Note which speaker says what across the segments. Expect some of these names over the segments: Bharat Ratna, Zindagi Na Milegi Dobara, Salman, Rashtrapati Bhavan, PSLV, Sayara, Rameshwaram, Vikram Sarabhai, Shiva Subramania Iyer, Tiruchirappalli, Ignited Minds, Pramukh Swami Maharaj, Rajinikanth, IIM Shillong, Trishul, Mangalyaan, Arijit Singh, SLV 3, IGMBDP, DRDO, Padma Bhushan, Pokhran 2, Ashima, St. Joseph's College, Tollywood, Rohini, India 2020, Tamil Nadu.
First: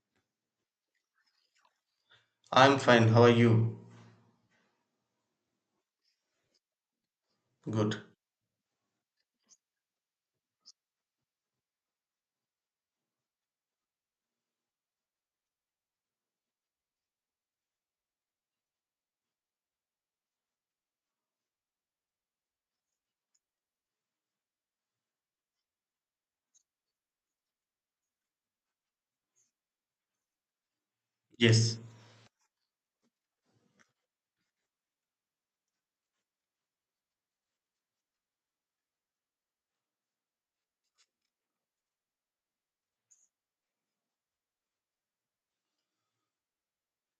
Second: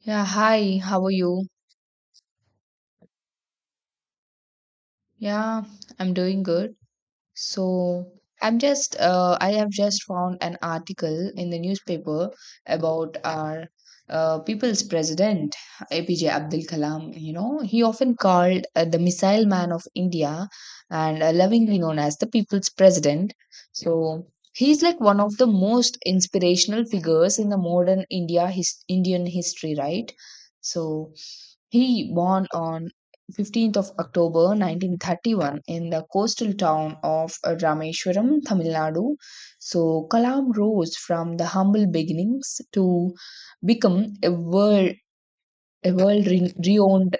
Speaker 1: Yeah, hi, how are you?
Speaker 2: I'm fine. How are you?
Speaker 1: Yeah, I'm doing good.
Speaker 2: Good.
Speaker 1: So, I'm just, I have just found an article in the newspaper about our people's president, APJ Abdul Kalam. You know, he often called the missile man of India and lovingly known as the people's president. So, he's like one of the most inspirational figures in the modern India, Indian history, right? So,
Speaker 2: Yes.
Speaker 1: he born on 15th of October 1931 in the coastal town of Rameshwaram, Tamil Nadu. So Kalam rose from the humble beginnings to become a world renowned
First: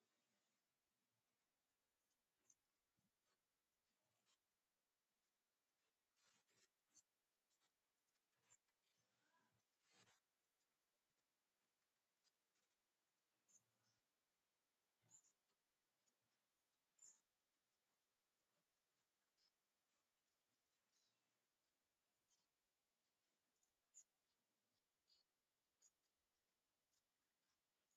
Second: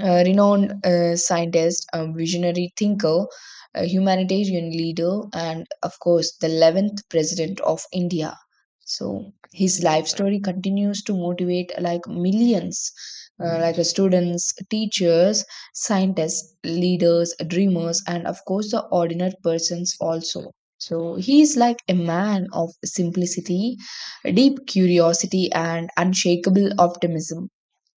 Speaker 1: a renowned scientist, a visionary thinker, a humanitarian leader, and of course, the 11th president of India. So, his life story continues to motivate like millions, students, teachers, scientists, leaders, dreamers, and of course, the ordinary persons also. So, he is like a man of simplicity, deep curiosity, and unshakable optimism.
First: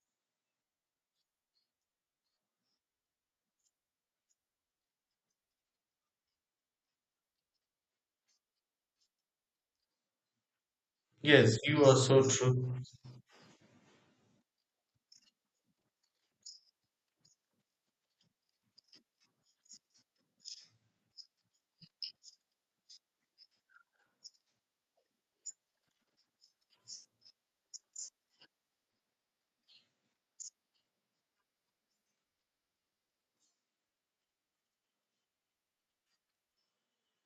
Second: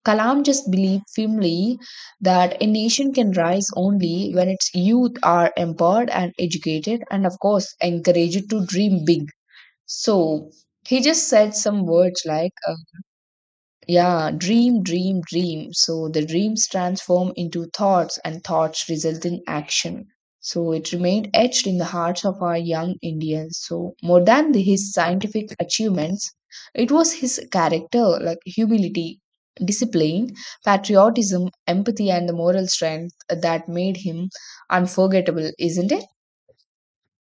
Speaker 1: Kalam just believed firmly that a nation can rise only when its youth are empowered and educated, and of course, encouraged to dream big. So he just said
Speaker 2: Yes, you
Speaker 1: some
Speaker 2: are so
Speaker 1: words like
Speaker 2: true.
Speaker 1: yeah, dream, dream, dream. So the dreams transform into thoughts, and thoughts result in action. So it remained etched in the hearts of our young Indians. So more than his scientific achievements, it was his character, like humility, discipline, patriotism, empathy, and the moral strength that made him unforgettable, isn't it?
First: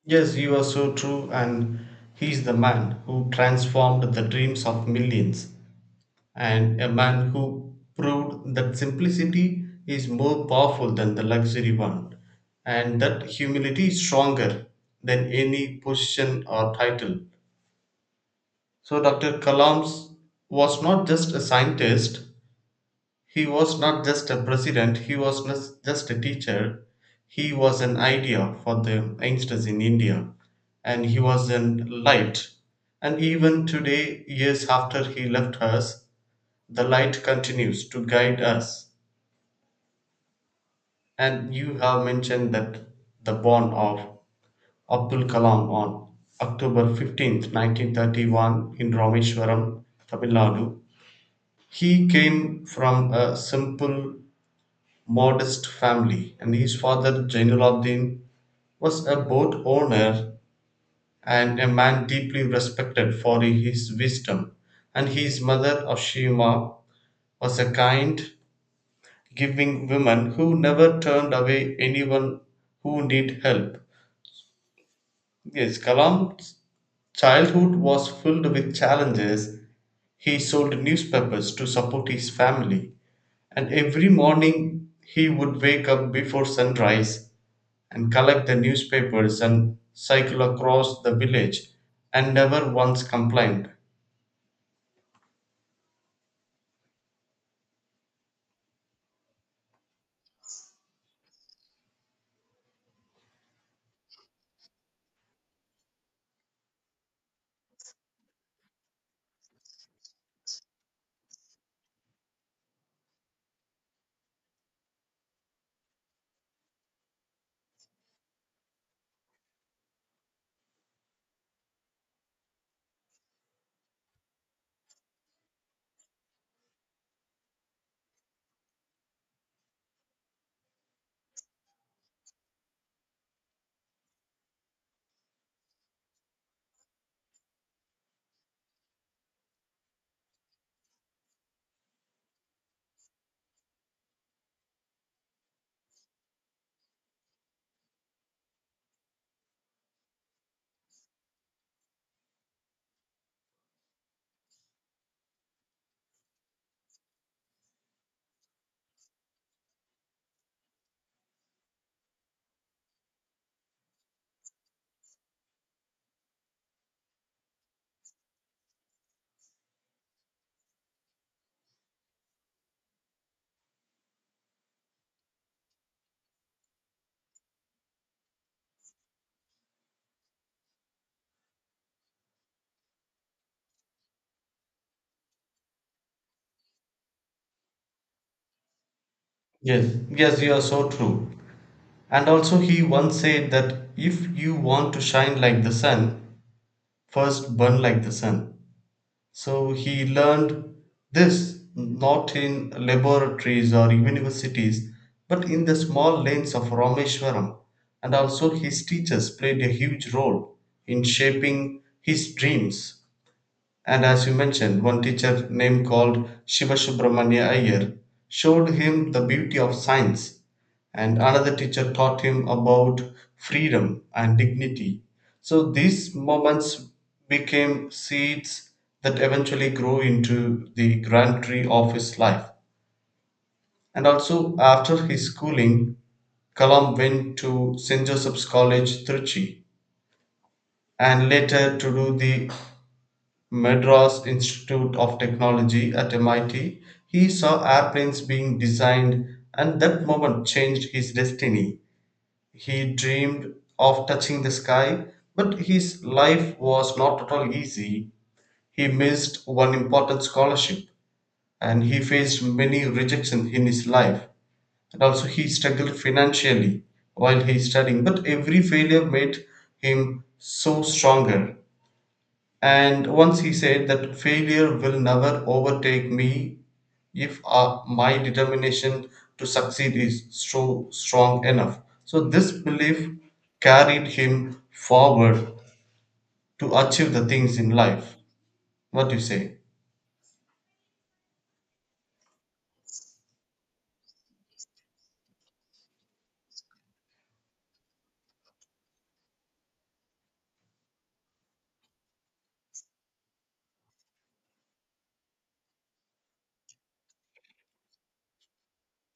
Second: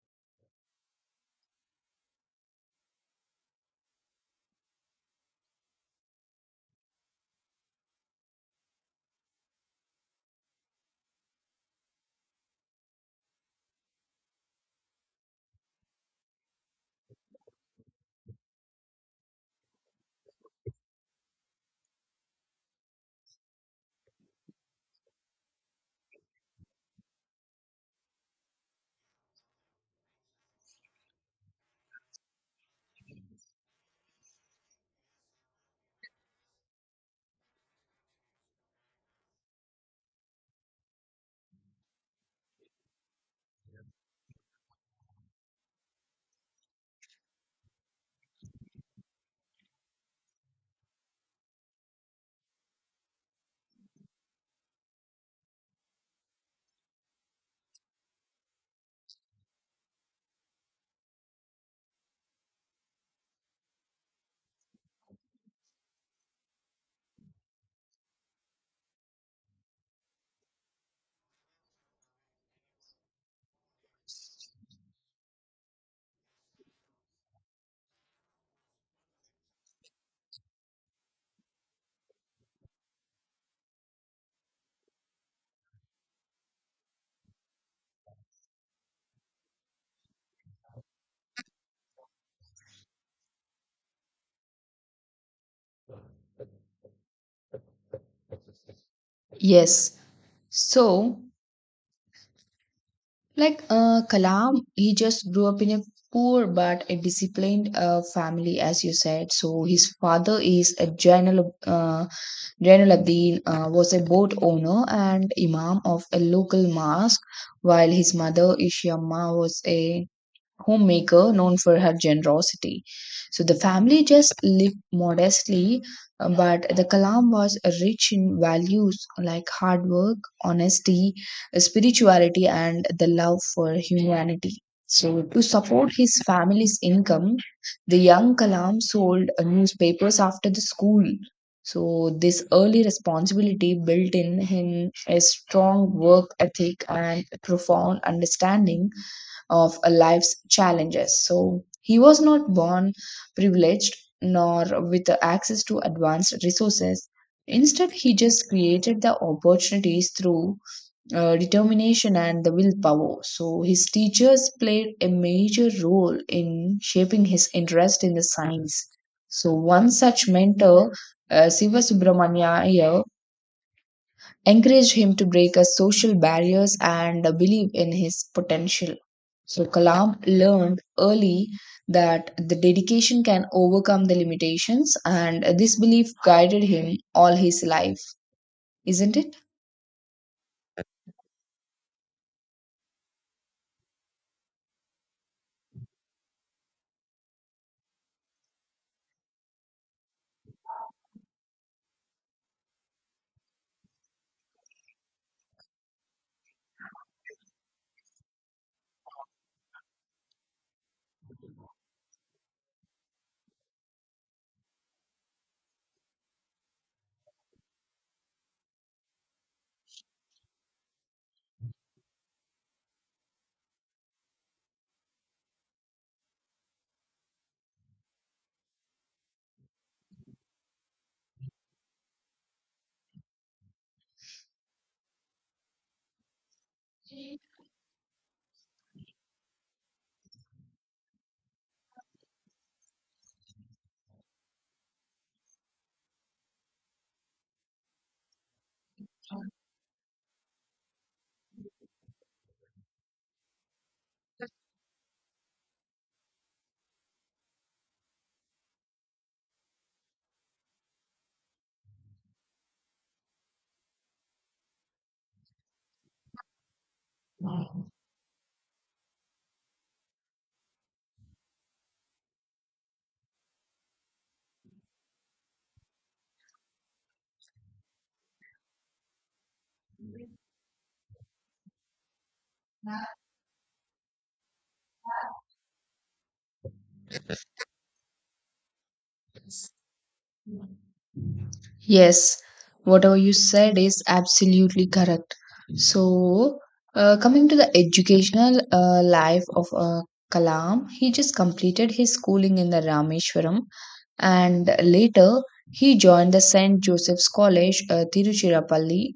Speaker 2: Yes, you are so true. And he's the man who transformed the dreams of millions, and a man who proved that simplicity is more powerful than the luxury one, and that humility is stronger than any position or title. So, Dr. Kalams was not just a scientist. He was not just a president, he was not just a teacher, he was an idea for the youngsters in India, and he was a light. And even today, years after he left us, the light continues to guide us. And you have mentioned that the born of Abdul Kalam on October 15th, 1931, in Rameshwaram, Tamil Nadu. He came from a simple modest family, and his father Jainuddin was a boat owner and a man deeply respected for his wisdom, and his mother Ashima was a kind, giving woman who never turned away anyone who need help. Yes, Kalam's childhood was filled with challenges. He sold newspapers to support his family, and every morning he would wake up before sunrise and collect the newspapers and cycle across the village and never once complained.
Speaker 1: Yes. So, Kalam, he just grew up in a poor but a disciplined family, as you said. So his father is a general. Jainuddin was a boat owner and imam of a local mosque, while his mother Ishama was a homemaker known for her generosity. So the family just lived modestly, but the Kalam was rich in values like hard work, honesty, spirituality, and the love for humanity. So, to support his family's income, the young Kalam sold newspapers after the school. So, this early responsibility built in him a strong work ethic and profound understanding of a life's challenges. So he was not born privileged nor with access to advanced resources. Instead, he just created the opportunities through determination and the willpower. So his teachers played a major role in shaping his interest in the science. So one such mentor, Siva Subramanya encouraged him to break his social barriers and believe in his potential. So Kalam learned early that the dedication can overcome the limitations, and this belief guided him all his life, isn't it?
Speaker 2: Yes, you are so true. And also, he once said that if you want to shine like the sun, first burn like the sun. So, he learned this not in laboratories or universities, but in the small lanes of Rameshwaram. And also, his teachers played a huge role in shaping his dreams. And as you mentioned, one teacher named called Shiva Subramania Iyer showed him the beauty of science, and another teacher taught him about freedom and dignity. So these moments became seeds that eventually grew into the grand tree of his life. And also, after his schooling, Kalam went to St. Joseph's College, Trichy, and later to do the Madras Institute of Technology at MIT, he saw airplanes being designed, and that moment changed his destiny. He dreamed of touching the sky, but his life was not at all easy. He missed one important scholarship, and he faced many rejections in his life. And also, he struggled financially while he studying, but every failure made him so stronger. And once he said that failure will never overtake me if my determination to succeed is so strong enough. So, this belief carried him forward to achieve the things in life. What do you say?
Speaker 1: Yes, whatever you said is absolutely correct. So, coming to the educational life of Kalam, he just completed his schooling in the Rameshwaram and later he joined the St. Joseph's College, Tiruchirappalli,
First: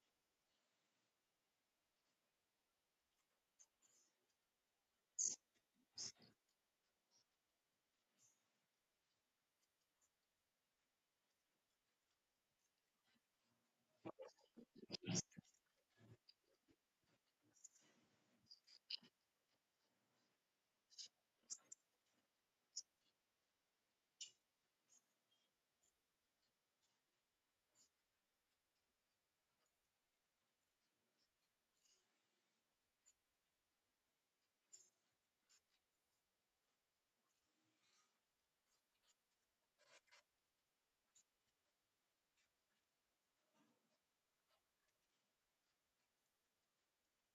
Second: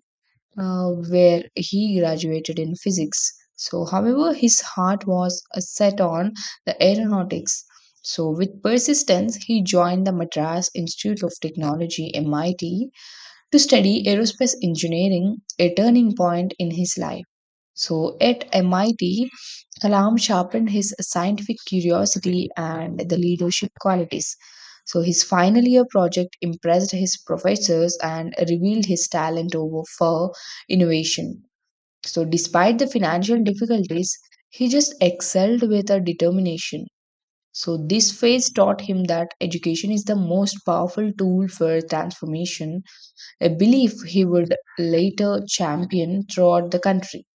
Speaker 1: where he graduated in physics. So, however, his heart was set on the aeronautics. So, with persistence, he joined the Madras Institute of Technology, MIT, to study aerospace engineering, a turning point in his life. So, at MIT, Alam sharpened his scientific curiosity and the leadership qualities. So, his final year project impressed his professors and revealed his talent over for innovation. So, despite the financial difficulties, he just excelled with a determination. So, this phase taught him that education is the most powerful tool for transformation, a belief he would later champion throughout the country.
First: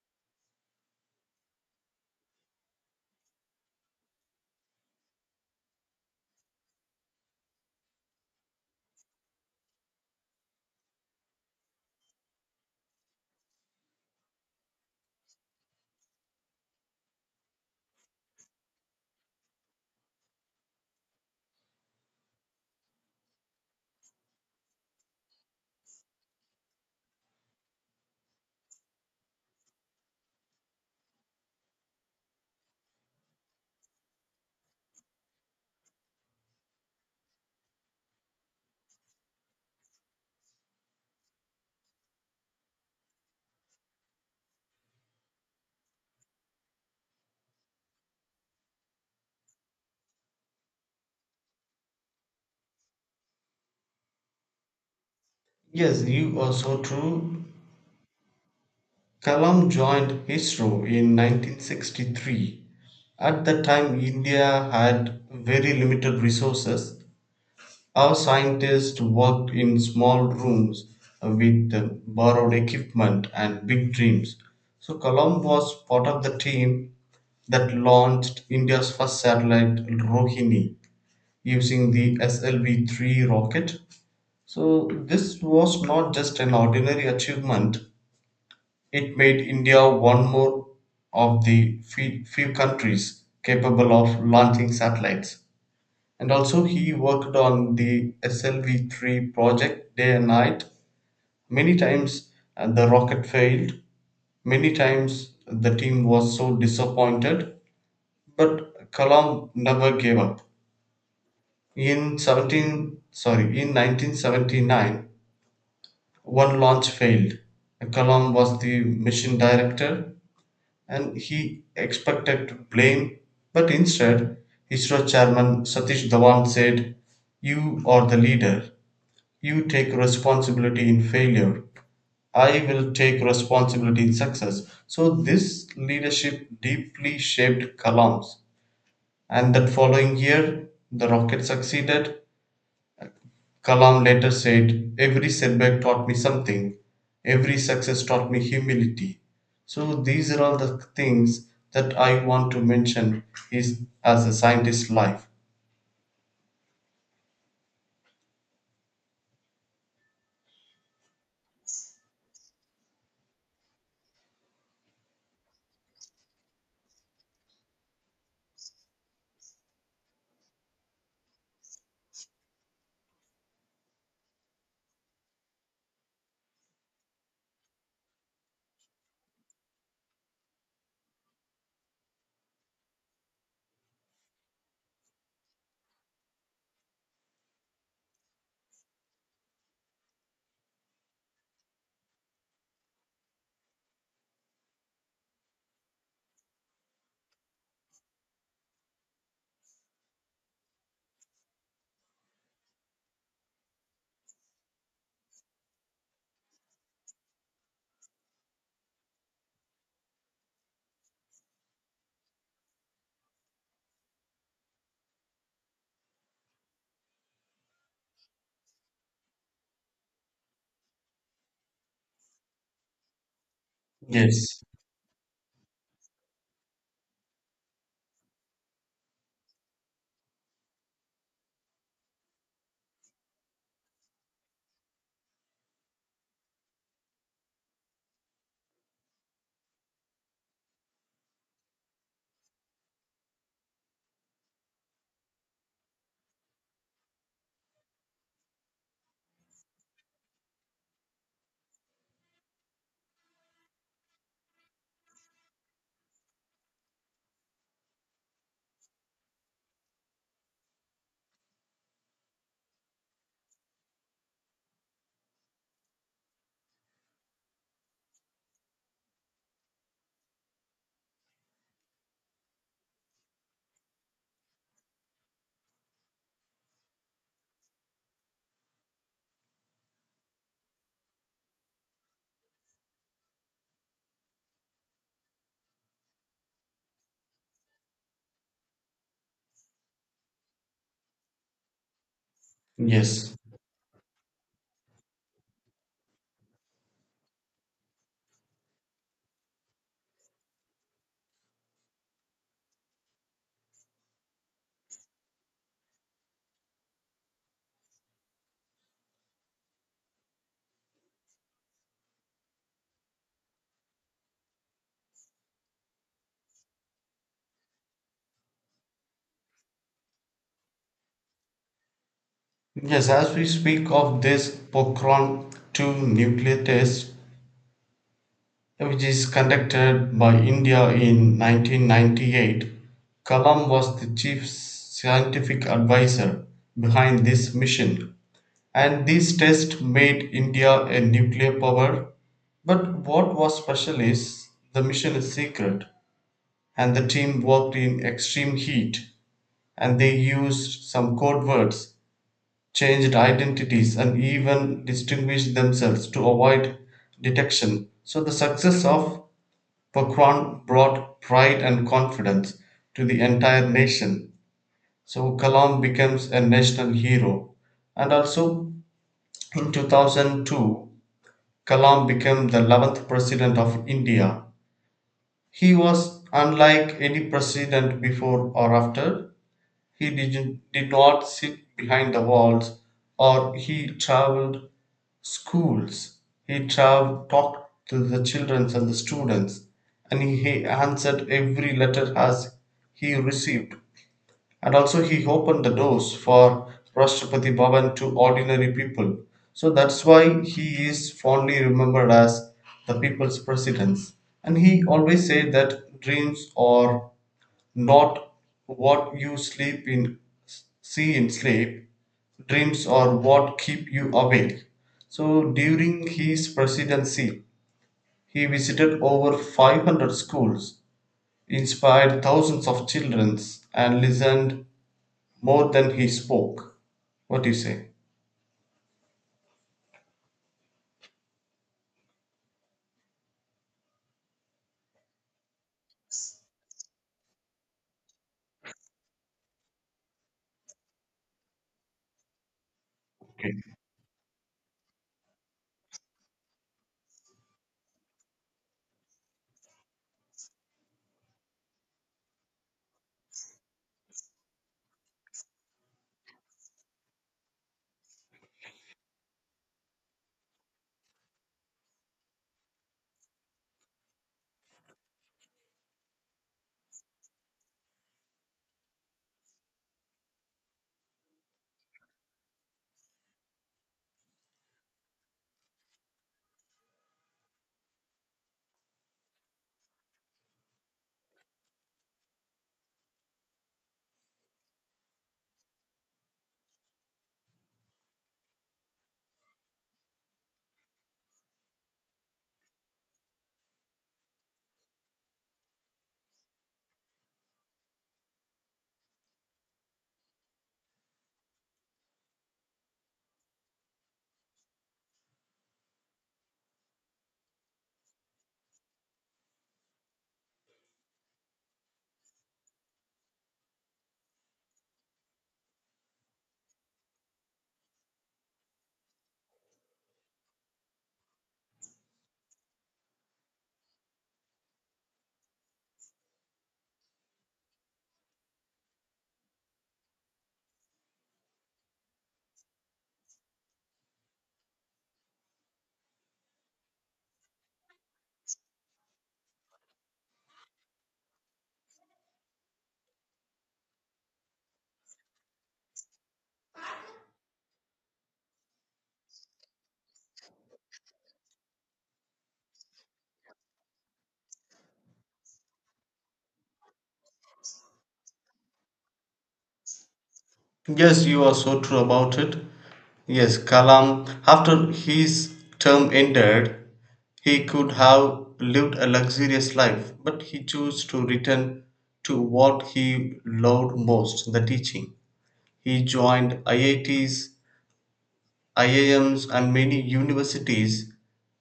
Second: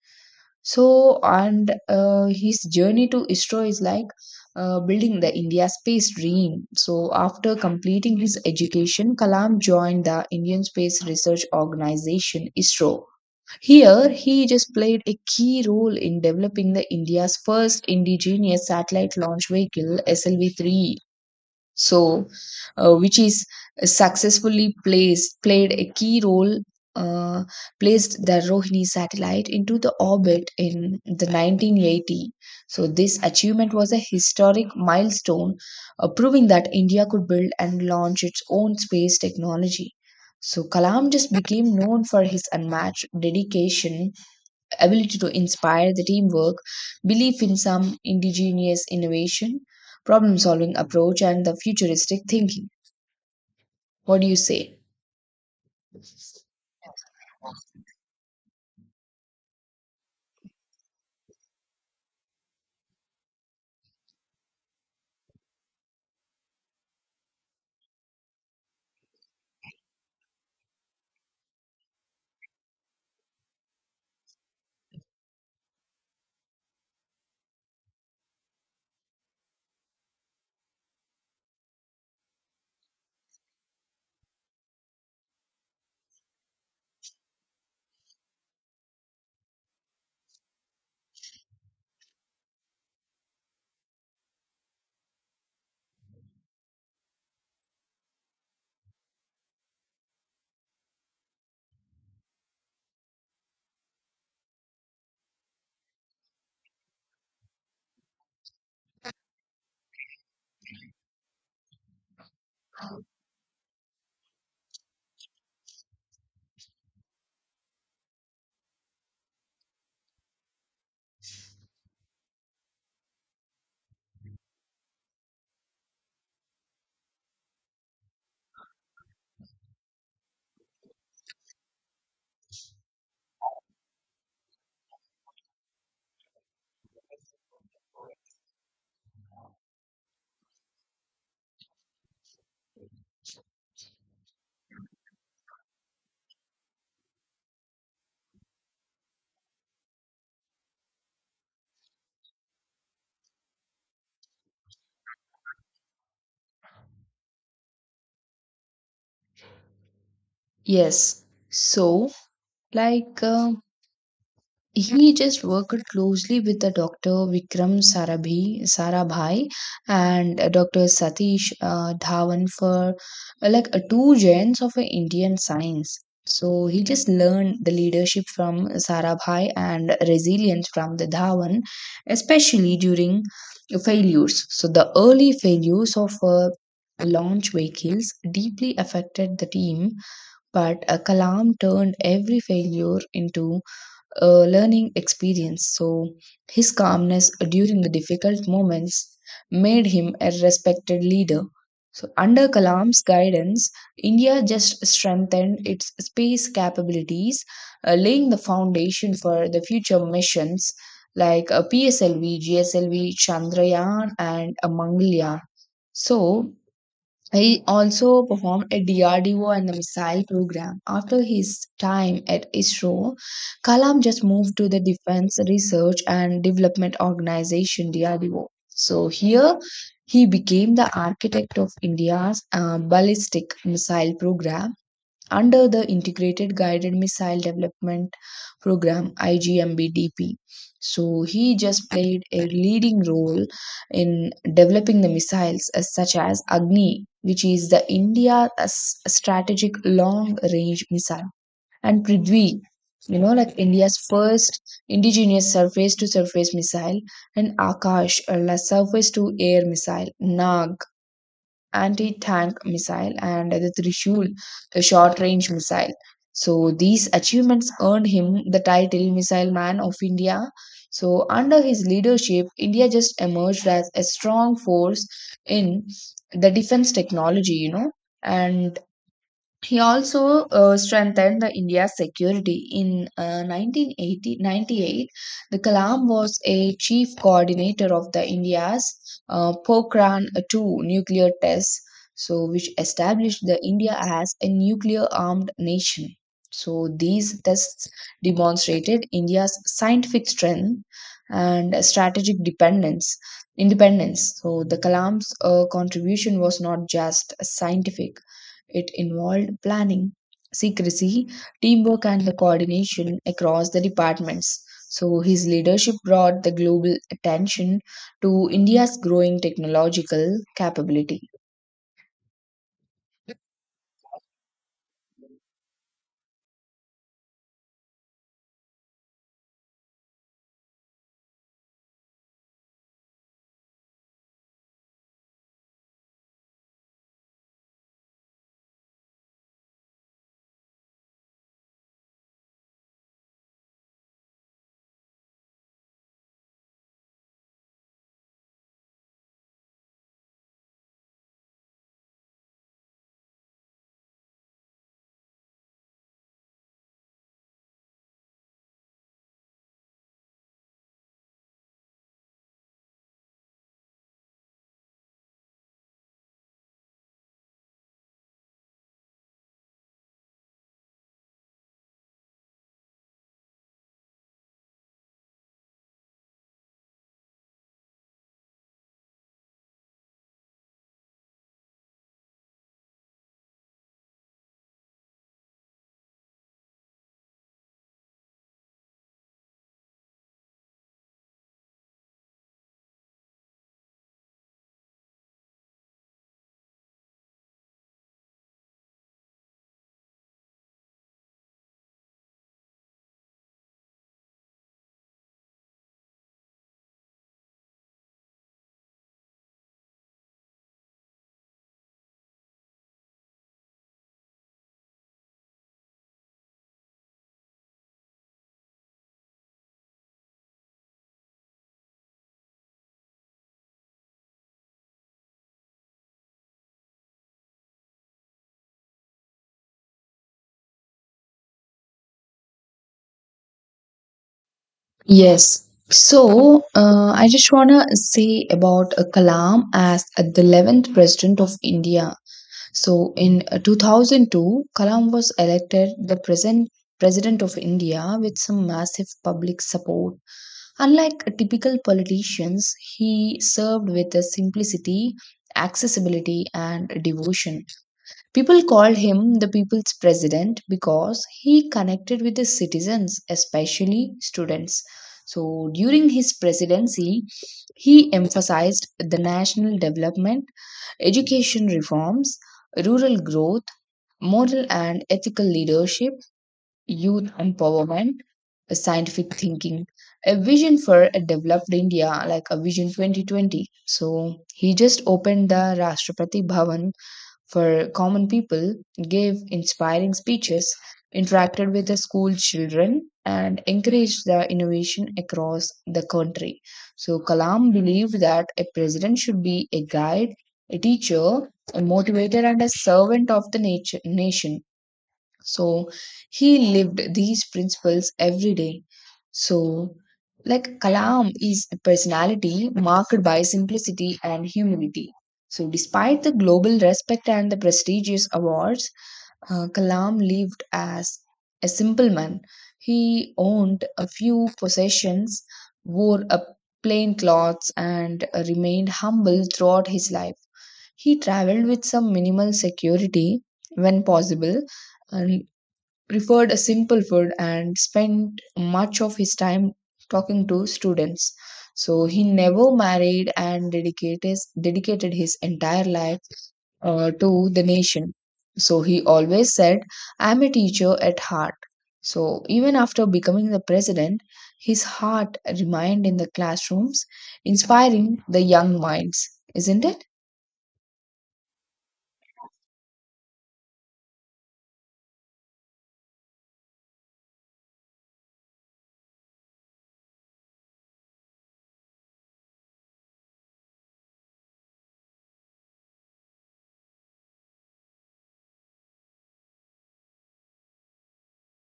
Speaker 1: So, and His journey to ISRO is like building the India space dream. So, after completing his education, Kalam joined the Indian Space Research Organization ISRO. Here, he just played a key role in developing the India's first indigenous satellite launch vehicle SLV 3, so which is successfully placed played a key role uh, placed the Rohini satellite into the orbit in the 1980. So this achievement was a historic milestone, proving that India could build and launch its own space technology. So Kalam just became known for his unmatched dedication, ability to inspire the teamwork, belief in some indigenous innovation, problem solving approach, and the futuristic thinking. What do you say?
Speaker 2: Yes, you are so true. Kalam joined ISRO in 1963. At that time, India had very limited resources. Our scientists worked in small rooms with borrowed equipment and big dreams. So Colomb was part of the team that launched India's first satellite, Rohini, using the SLV 3 rocket. So this was not just an ordinary achievement, it made India one more of the few countries capable of launching satellites, and also he worked on the SLV3 project day and night. Many times the rocket failed, many times the team was so disappointed, but Kalam never gave up. In 1979, one launch failed. Kalam was the mission director and he expected blame, but instead ISRO chairman Satish Dhawan said, "You are the leader. You take responsibility in failure. I will take responsibility in success." So this leadership deeply shaped Kalam's. And that following year, the rocket succeeded. Kalam later said, "Every setback taught me something, every success taught me humility." So these are all the things that I want to mention is as a scientist life.
Speaker 1: Yes. So, like, uh, He just worked closely with the Dr. Sarabhai and Dr. Satish Dhawan for two gens of Indian science. So he just learned the leadership from Sarabhai and resilience from the Dhawan, especially during failures. So the early failures of launch vehicles deeply affected the team, but Kalam turned every failure into learning experience. So, his calmness during the difficult moments made him a respected leader. So, under Kalam's guidance, India just strengthened its space capabilities, laying the foundation for the future missions like PSLV, GSLV, Chandrayaan, and Mangalyaan. So, he also performed at DRDO and the missile program. After his time at ISRO, Kalam just moved
Speaker 2: Yes.
Speaker 1: to the Defense Research and Development Organization DRDO. So here he became the architect of India's ballistic missile program under the Integrated Guided Missile Development Program IGMBDP. So he just played a leading role in developing the missiles as such as Agni, which is the India's strategic long-range missile, and Prithvi, you know, like India's first indigenous surface-to-surface missile, and Akash, a surface-to-air missile, Nag, anti-tank missile, and the Trishul, a short-range missile. So these achievements earned him the title Missile Man of India. So under his leadership, India just emerged as a strong force in the defense technology, you know, and he also strengthened the India's security. In 1980, the Kalam was a chief coordinator of the India's Pokhran 2 nuclear tests, so which
Speaker 2: Yes.
Speaker 1: established the India as a nuclear-armed nation. So these tests demonstrated India's scientific strength and independence. So the Kalam's contribution was not just scientific, it involved planning, secrecy, teamwork, and the coordination across the departments. So, his leadership brought the global attention to India's growing technological capability.
Speaker 2: Yes, as we speak of this Pokhran 2 nuclear test, which is conducted by India in 1998, Kalam was the chief scientific advisor behind this mission. And this test made India a nuclear power. But what was special is the mission is secret, and the team worked in extreme heat, and they used some code words, changed identities and even distinguished themselves to avoid detection. So the success of Paquan brought pride and confidence to the entire nation. So Kalam becomes a national hero. And also in 2002, Kalam became the 11th president of India. He was unlike any president before or after. He did not sit behind the walls, or he traveled schools. He traveled, talked to the children and the students, and he answered every letter as he received. And also he opened the doors for Rashtrapati Bhavan to ordinary people. So that's why he is fondly remembered as the people's president. And he always said that dreams are not what you sleep in see in sleep. Dreams are what keep you awake. So during his presidency, he visited over 500 schools, inspired thousands of children, and listened more than he spoke. What do you say?
Speaker 1: Yes. So, I just want to say about Kalam as the 11th president of India. So in
Speaker 2: Okay.
Speaker 1: 2002, Kalam was elected the present president of India with some massive public support. Unlike typical politicians, he served with a simplicity, accessibility, and devotion. People called him the people's president because he connected with the citizens, especially students. So during his presidency, he emphasized the national development, education reforms, rural growth, moral and ethical leadership, youth empowerment, scientific thinking, a vision for a developed India, like a Vision 2020. So he just opened the Rashtrapati Bhavan for common people, gave inspiring speeches, interacted with the school children, and encouraged the innovation across the country. So Kalam believed that a president should be a guide, a teacher, a motivator, and a servant of the nation. So he lived these principles every day. So, like Kalam is a personality marked by simplicity and humility. So, despite the global respect and the prestigious awards, Kalam lived as a simple man. He owned a few possessions, wore a plain clothes, and remained humble throughout his life. He traveled with some minimal security when possible, and preferred a simple food and spent much of his time talking to students. So he never married and dedicated his entire life to the nation. So he always said, "I'm a teacher at heart." So even after becoming the president, his heart remained in the classrooms, inspiring the young minds, isn't it?
Speaker 2: Yes, you are so true about it. Yes, Kalam, after his term ended, he could have lived a luxurious life, but he chose to return to what he loved most, the teaching. He joined IITs, IIMs, and many universities,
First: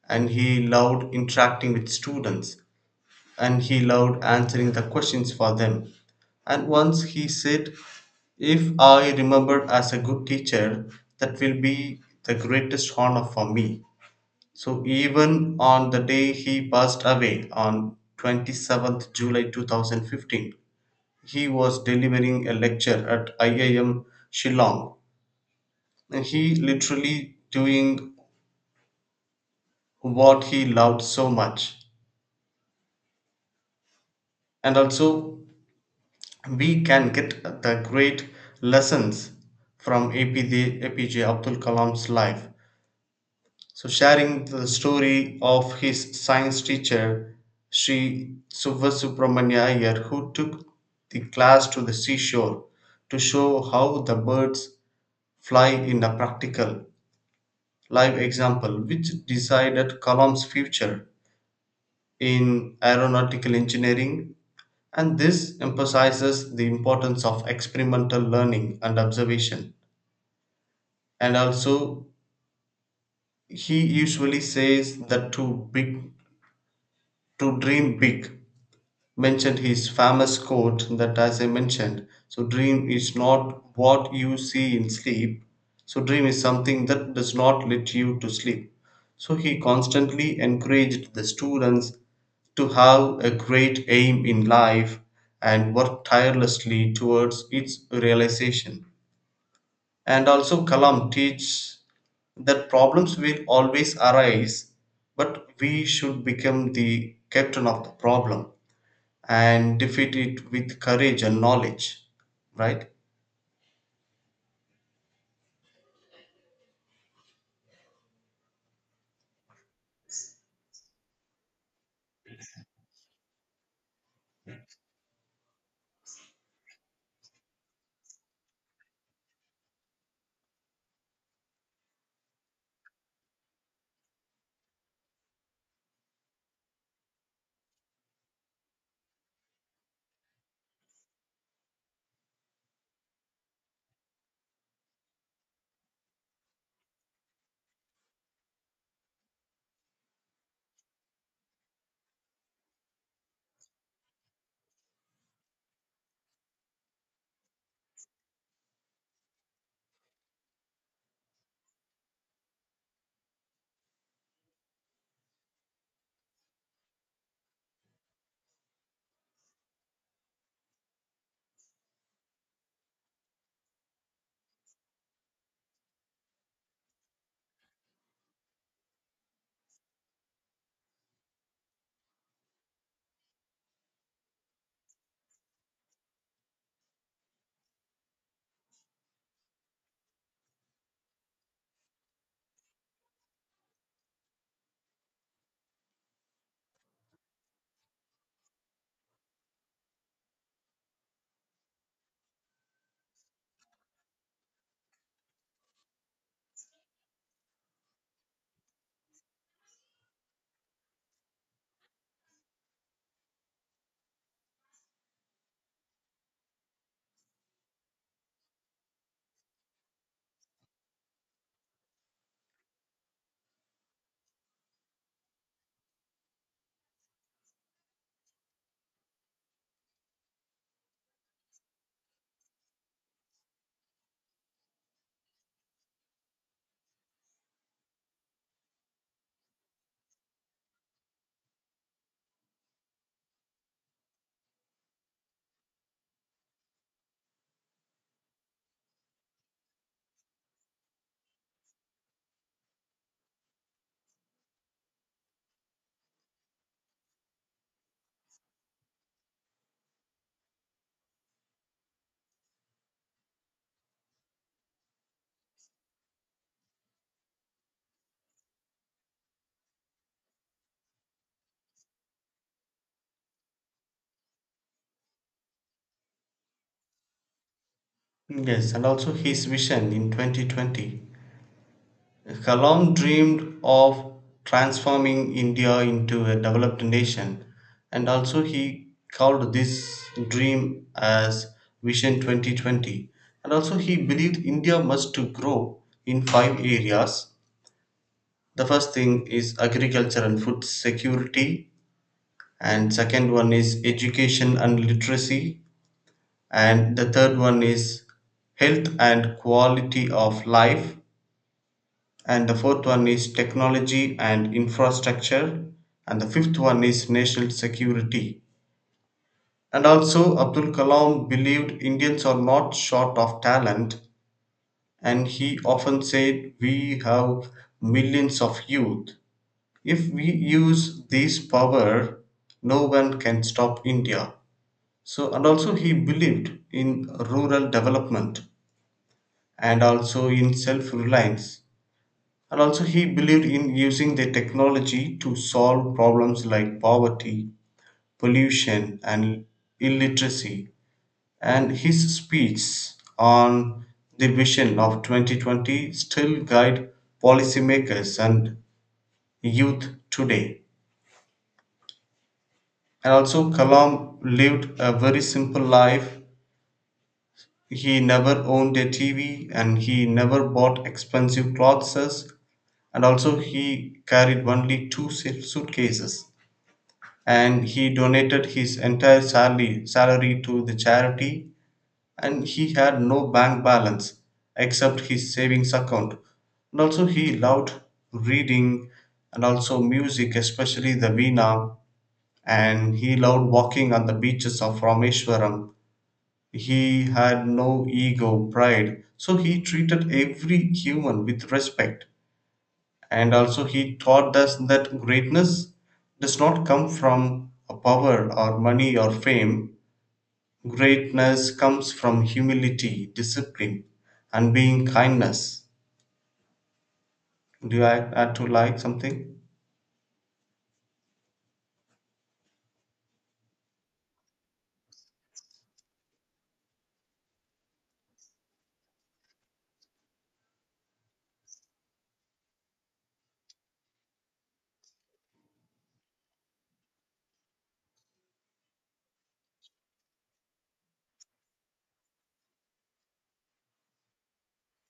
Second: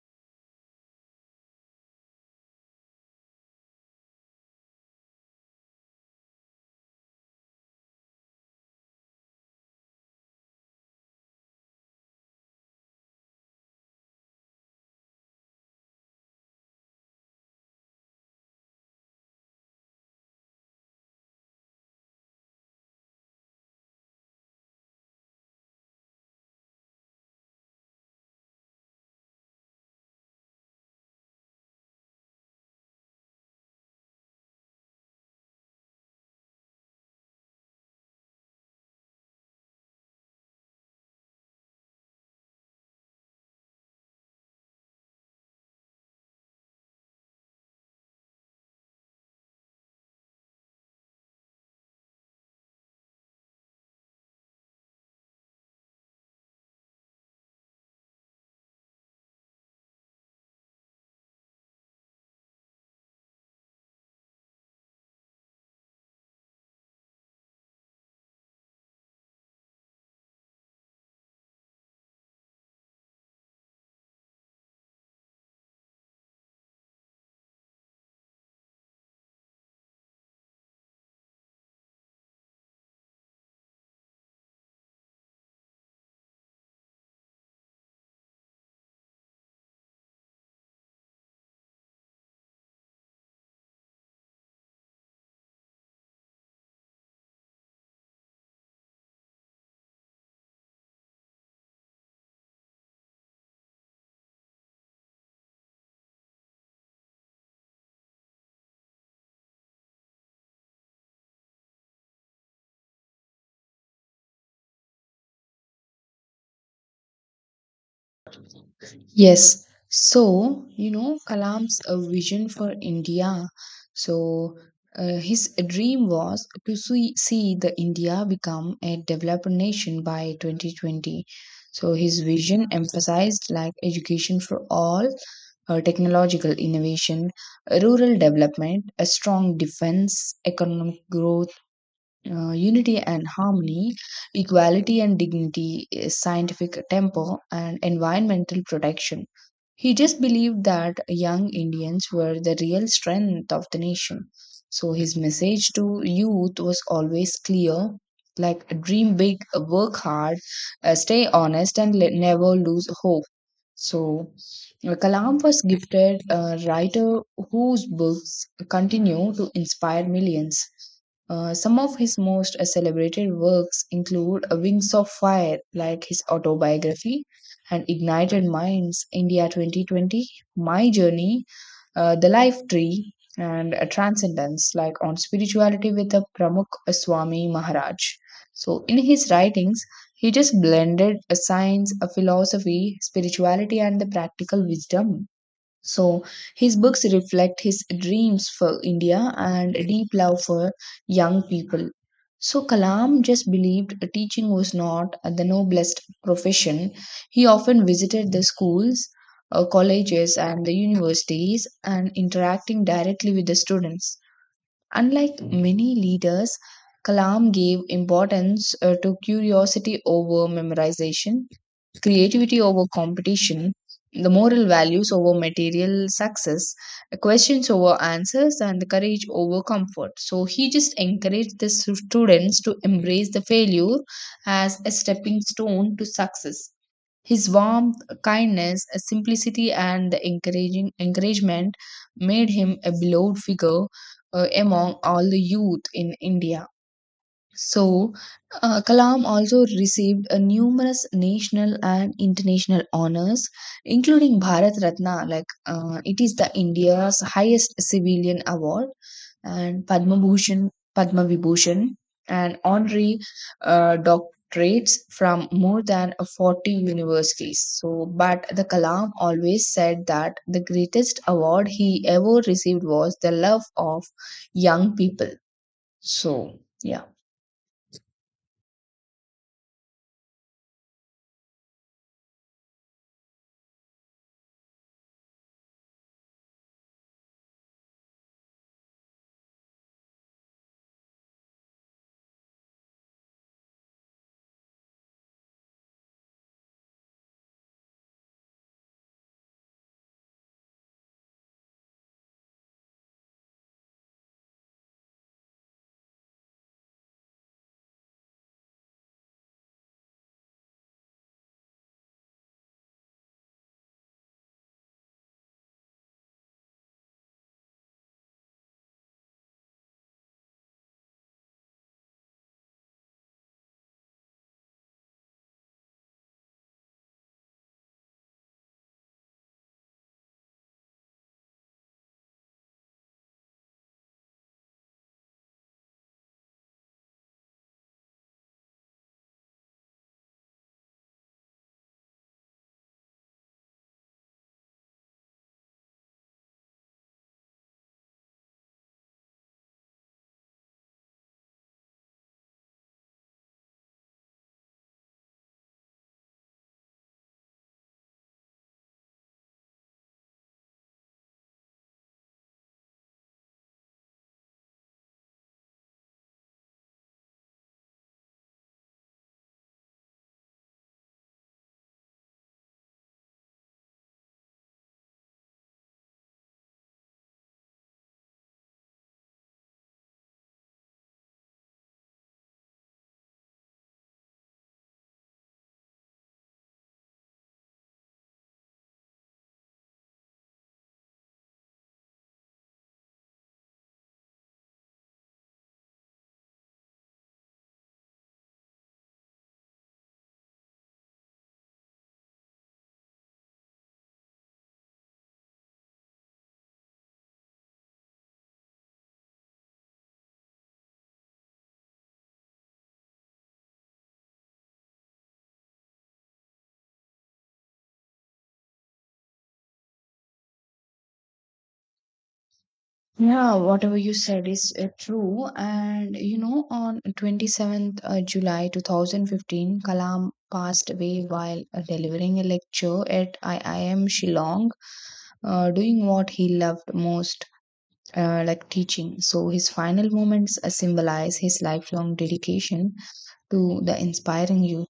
Speaker 2: and he loved interacting with students and he loved answering the questions for them. And once he said, "If I remembered as a good teacher, that will be the greatest honor for me." So even on the day he passed away on July 27th 2015, he was delivering a lecture at IIM Shillong. He literally doing what he loved so much. And also we can get the great lessons from APJ Abdul Kalam's life. So, sharing the story of his science teacher, Sri Subhasubramanya Iyer, who took the class to the seashore to show how the birds fly in a practical, live example, which decided Kalam's future in aeronautical engineering. And this emphasizes the importance of experimental learning and observation. And also, he usually says that to dream big, mentioned his famous quote that as I mentioned, so dream is not what you see in sleep. So dream is something that does not let you to sleep. So he constantly encouraged the students to have a great aim in life and work tirelessly towards its realization. And also Kalam teaches that problems will always arise, but we should become the captain of the problem and defeat it with courage and knowledge, right?
Speaker 1: Yes. So, you know, Kalam's vision for India. So, his dream was to see the India become a developed nation by 2020. So, his vision emphasized like education for all, technological innovation, rural development, a strong defense, economic growth, unity and harmony, equality and dignity, scientific tempo, and environmental protection. He just believed that young Indians were the real strength of the nation. So his message to youth was always clear like dream big, work hard, stay honest, and never lose hope. So, Kalam was gifted a writer whose books continue to inspire millions. Some of his most celebrated works include Wings of Fire, like his autobiography, and Ignited Minds, India 2020, My Journey, the life tree and a transcendence like on spirituality with the Pramukh Swami Maharaj. So in his writings he just blended a science, a philosophy, spirituality, and the practical wisdom. So his books reflect his dreams for India and deep love for young people. So Kalam just believed teaching was not the noblest profession. He often visited the schools, colleges, and the universities and interacting directly with the students. Unlike many leaders, Kalam gave importance to curiosity over memorization, creativity over competition, the moral values over material success, questions over answers, and the courage over comfort. So he just encouraged the students to embrace the failure as a stepping stone to success. His warmth, kindness, simplicity, and the encouraging encouragement made him a beloved figure among all the youth in India. So, Kalam also received numerous national and international honors, including Bharat Ratna — like it is the India's highest civilian award — and Padma Bhushan, Padma Vibhushan, and honorary doctorates from more than 40 universities. So, but the Kalam always said that the greatest award he ever received was the love of young people. So, yeah.
Speaker 2: Yes, and also his vision in 2020. Kalam dreamed of transforming India into a developed nation, and also he called this dream as Vision 2020. And also he believed India must to grow in five areas. The first thing is agriculture and food security, and second one is education and literacy, and the third one is health and quality of life, and the fourth one is technology and infrastructure, and the fifth one is national security. And also Abdul Kalam believed Indians are not short of talent, and he often said we have millions of youth. If we use this power, no one can stop India. So and also he believed in rural development and also in self reliance. And also, he believed in using the technology to solve problems like poverty, pollution, and illiteracy. And his speech on the vision of 2020 still guide policymakers and youth today. And also, Kalam lived a very simple life. He never owned a TV and he never bought expensive clothes, and also he carried only suitcases, and he donated his entire salary to the charity, and he had no bank balance except his savings account. And also he loved reading and also music, especially the veena, and he loved walking on the beaches of Rameshwaram. He had no ego pride, so he treated every human with respect. And also he taught us that greatness does not come from a power or money or fame. Greatness comes from humility, discipline, and being kindness. Do you add to like something?
Speaker 1: Yeah, whatever you said is true. On 27th July 2015, Kalam passed away while delivering a lecture at IIM Shillong, doing what he loved most, like teaching. So his final moments symbolize his lifelong dedication to the inspiring youth.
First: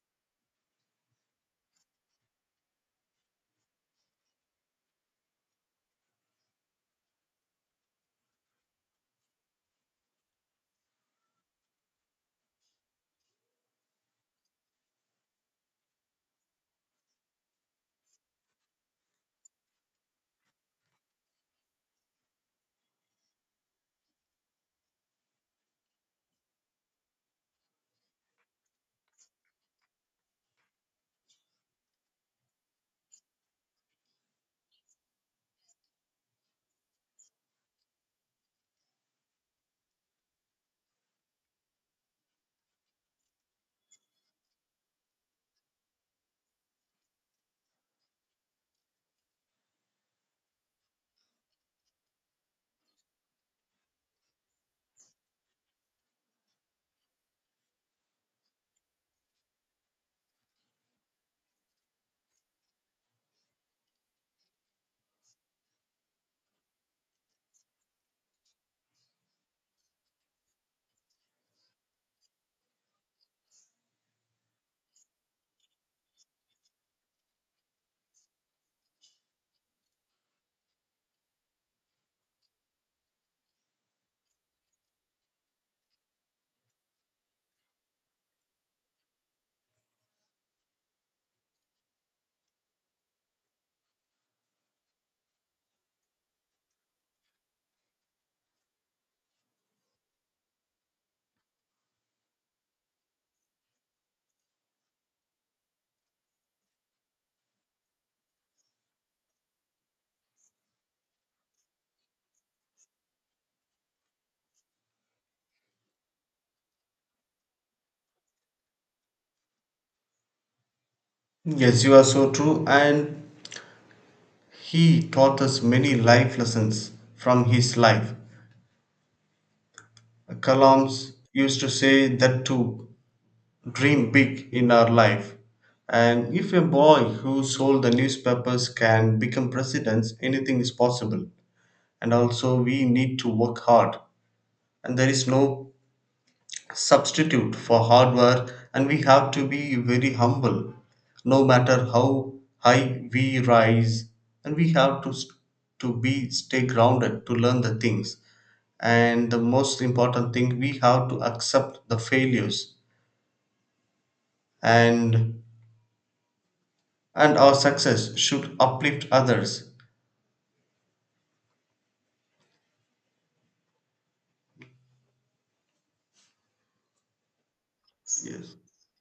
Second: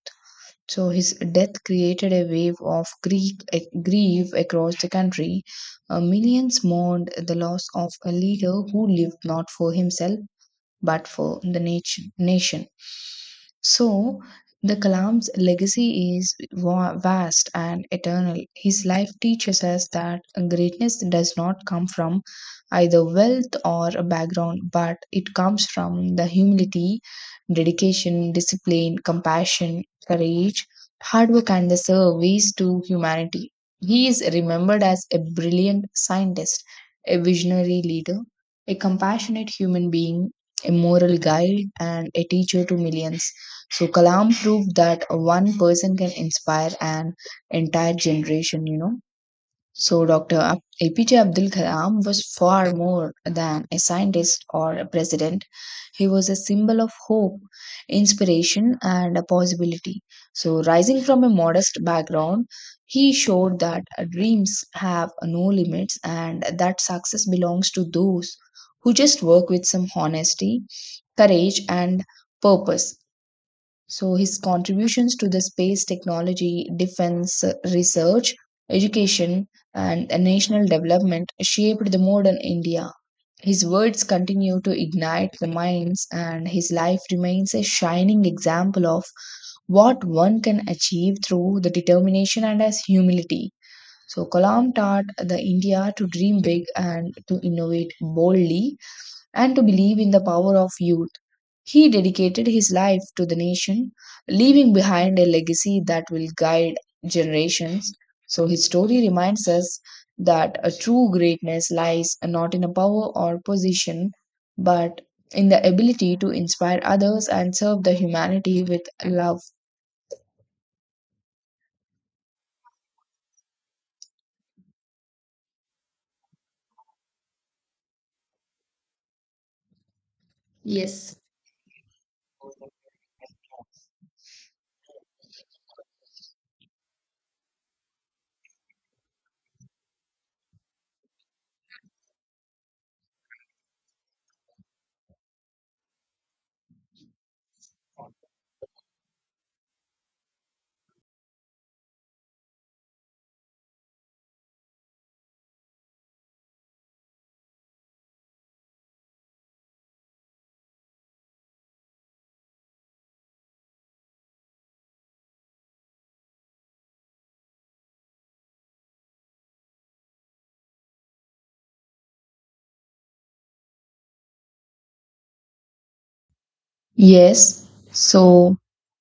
Speaker 1: So his death created a wave of Greek grief across the country. Millions mourned the loss of a leader who lived not for himself but for the nation. So, the Kalam's legacy is vast and eternal. His life teaches us that greatness does not come from either wealth or a background, but it comes from the humility, dedication, discipline, compassion, courage, hard work, and the service to humanity. He is remembered as a brilliant scientist, a visionary leader, a compassionate human being, a moral guide, and a teacher to millions. So Kalam proved that one person can inspire an entire generation, you know. So, APJ Abdul Kalam was far more than a scientist or a president. He was a symbol of hope, inspiration, and a possibility. So, rising from a modest background, he showed that dreams have no limits and that success belongs to those who just work with some honesty, courage, and purpose. So his contributions to the space technology, defense, research, education, and the national development shaped the modern India. His words continue to ignite the minds, and his life remains a shining example of what one can achieve through the determination and as humility. So Kalam taught the India to dream big and to innovate boldly and to believe in the power of youth. He dedicated his life to the nation, leaving behind a legacy that will guide generations. So his story reminds us that a true greatness lies not in a power or position, but in the ability to inspire others and serve the humanity with love.
Speaker 2: Yes, you are so true, and he taught us many life lessons from his life. Kalam's
Speaker 1: Yes.
Speaker 2: used to say that too dream big in our life. And if a boy who sold the newspapers can become president, anything is possible. And also, we need to work hard. And there is no substitute for hard work, and we have to be very humble no matter how high we rise. And we have to, st- to be stay grounded to learn the things. And the most important thing, we have to accept the failures and and our success should uplift others.
Speaker 1: Yes.
Speaker 2: Yes,
Speaker 1: So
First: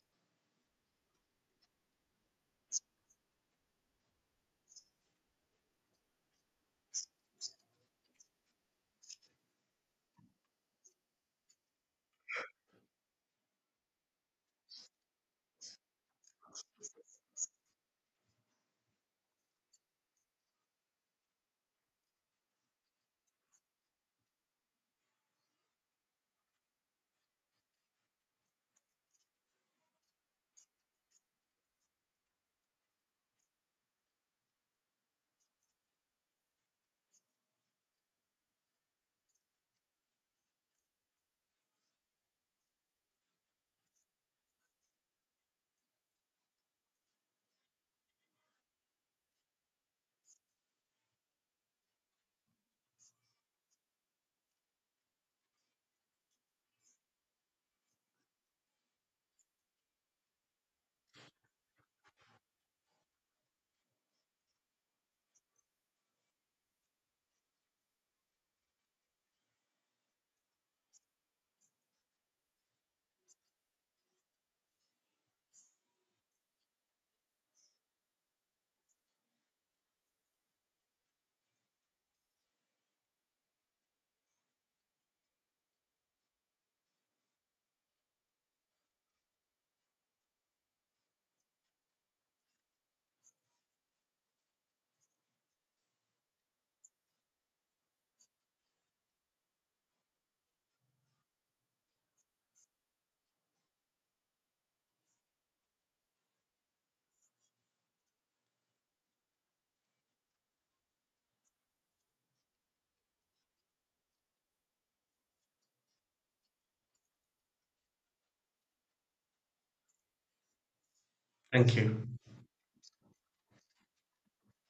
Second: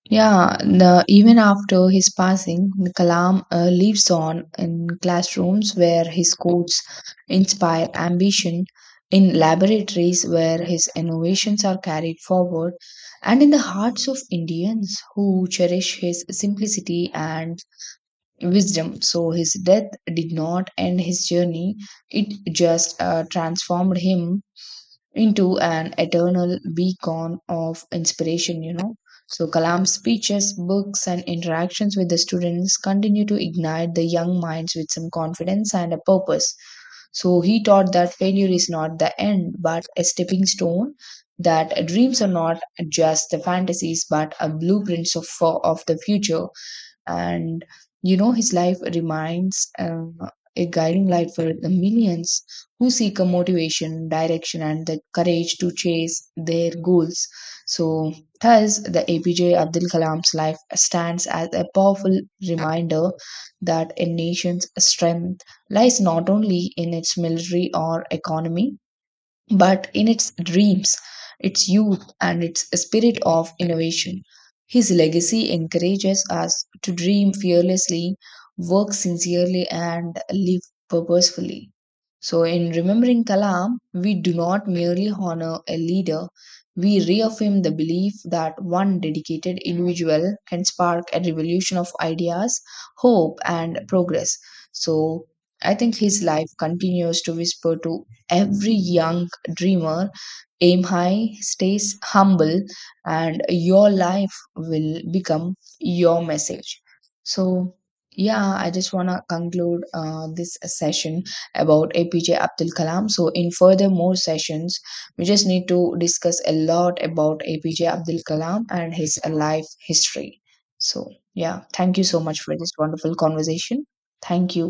Speaker 1: yeah, the, even after his passing, the Kalam lives on in classrooms where his quotes inspire ambition, in laboratories where his innovations are carried forward, and in the hearts of Indians who cherish his simplicity and wisdom. So, his death did not end his journey, it just transformed him into an eternal beacon of inspiration, you know. So Kalam's speeches, books, and interactions with the students continue to ignite the young minds with some confidence and a purpose. So he taught that failure is not the end, but a stepping stone, that dreams are not just the fantasies, but a blueprints of the future. And you know, his life remains a guiding light for the millions who seek a motivation direction and the courage to chase their goals. So thus the APJ Abdul Kalam's life stands as a powerful reminder that a nation's strength lies not only in its military or economy, but in its dreams, its youth, and its spirit of innovation. His legacy encourages us to dream fearlessly, work sincerely, and live purposefully. So, in remembering Kalam, we do not merely honor a leader, we reaffirm the belief that one dedicated individual can spark a revolution of ideas, hope, and progress. So, I think his life continues to whisper to every young dreamer: aim high, stays humble, and your life will become your message. So yeah, I just want to conclude this session about APJ Abdul Kalam. So in further more sessions, we just need to discuss a lot about APJ Abdul Kalam and his life history. So yeah,
Speaker 2: thank
Speaker 1: thank
Speaker 2: you.
Speaker 1: you so much for this wonderful conversation. Thank you.